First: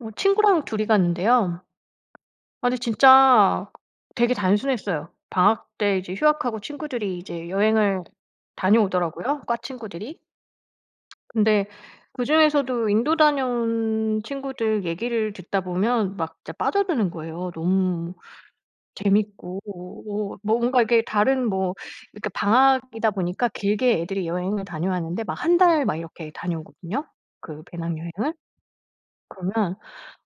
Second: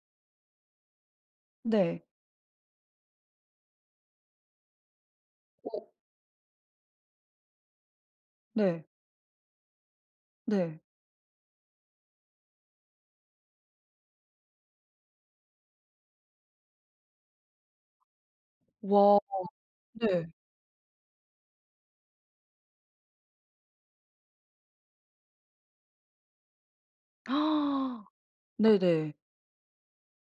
어 친구랑 2 이 갔는데요. 네. 아니 진짜 되게 단순했어요. 방학 어. 때 이제 휴학하고 친구들이 이제 여행을 네. 다녀오더라고요 과 친구들이. 네. 근데 그중에서도 인도 다녀온 친구들 얘기를 듣다 보면 막 진짜 빠져드는 거예요. 너무 와 재밌고 네. 어 뭔가 이게 다른 뭐 이렇게 방학이다 보니까 길게 애들이 여행을 다녀왔는데 막 1 달 막 이렇게 다녀오거든요 그 배낭여행을. 네네. 그러면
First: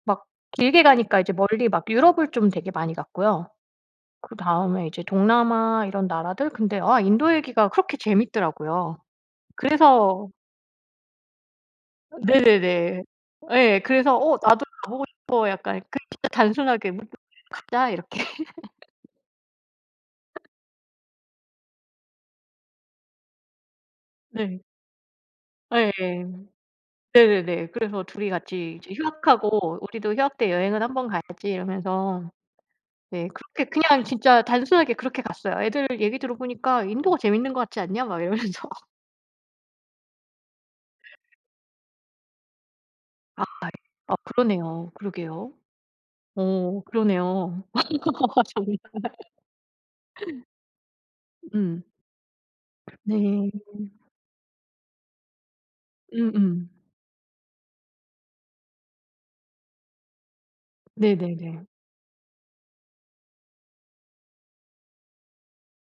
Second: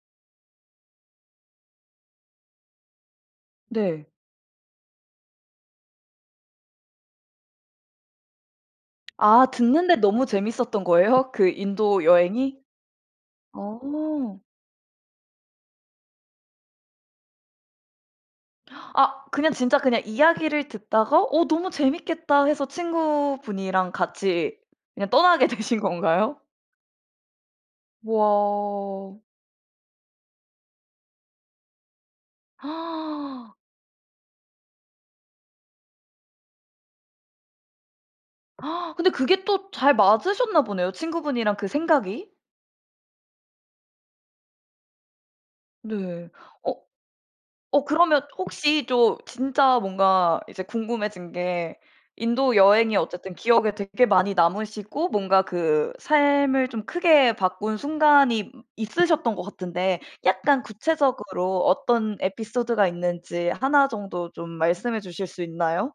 막 길게 가니까 이제 멀리 막 유럽을 좀 되게 많이 갔고요. 네. 그다음에 이제 동남아 이런 나라들? 근데 아 인도 얘기가 그렇게 재밌더라고요. 아 듣는데 너무 그래서 재밌었던 거예요? 그 인도 여행이? 네네네. 아. 예. 그래서 '어 나도 가보고 싶어.' 약간 그냥 진짜 단순하게 '뭐 가자.' 이렇게. 아 그냥 진짜 그냥 이야기를 듣다가 '어 너무 재밌겠다.' 해서 친구분이랑 같이 네. 그냥 떠나게 되신 예. 건가요? 네네네. 그래서 2이 같이 이제 와. 휴학하고 "우리도 휴학 때 여행은 1 번 가야지." 이러면서. 네. 그렇게 그냥 진짜 단순하게 그렇게 갔어요. "애들 얘기 들어보니까 인도가 재밌는 것 같지 않냐?" 막 이러면서. 근데 그게 또 잘 맞으셨나 보네요 친구분이랑 그 생각이. 아 예. 아 그러네요. 그러게요. 네. 어 어 그러네요. 어 그러면 정말. 혹시 좀 진짜 뭔가 이제 궁금해진 게 음. 인도 여행이 어쨌든 네. 기억에 되게 많이 남으시고 뭔가 그 삶을 음음. 좀 크게 바꾼 순간이 있으셨던 것 같은데 약간 구체적으로 네네네. 어떤 에피소드가 있는지 1 정도 좀 말씀해 주실 수 있나요?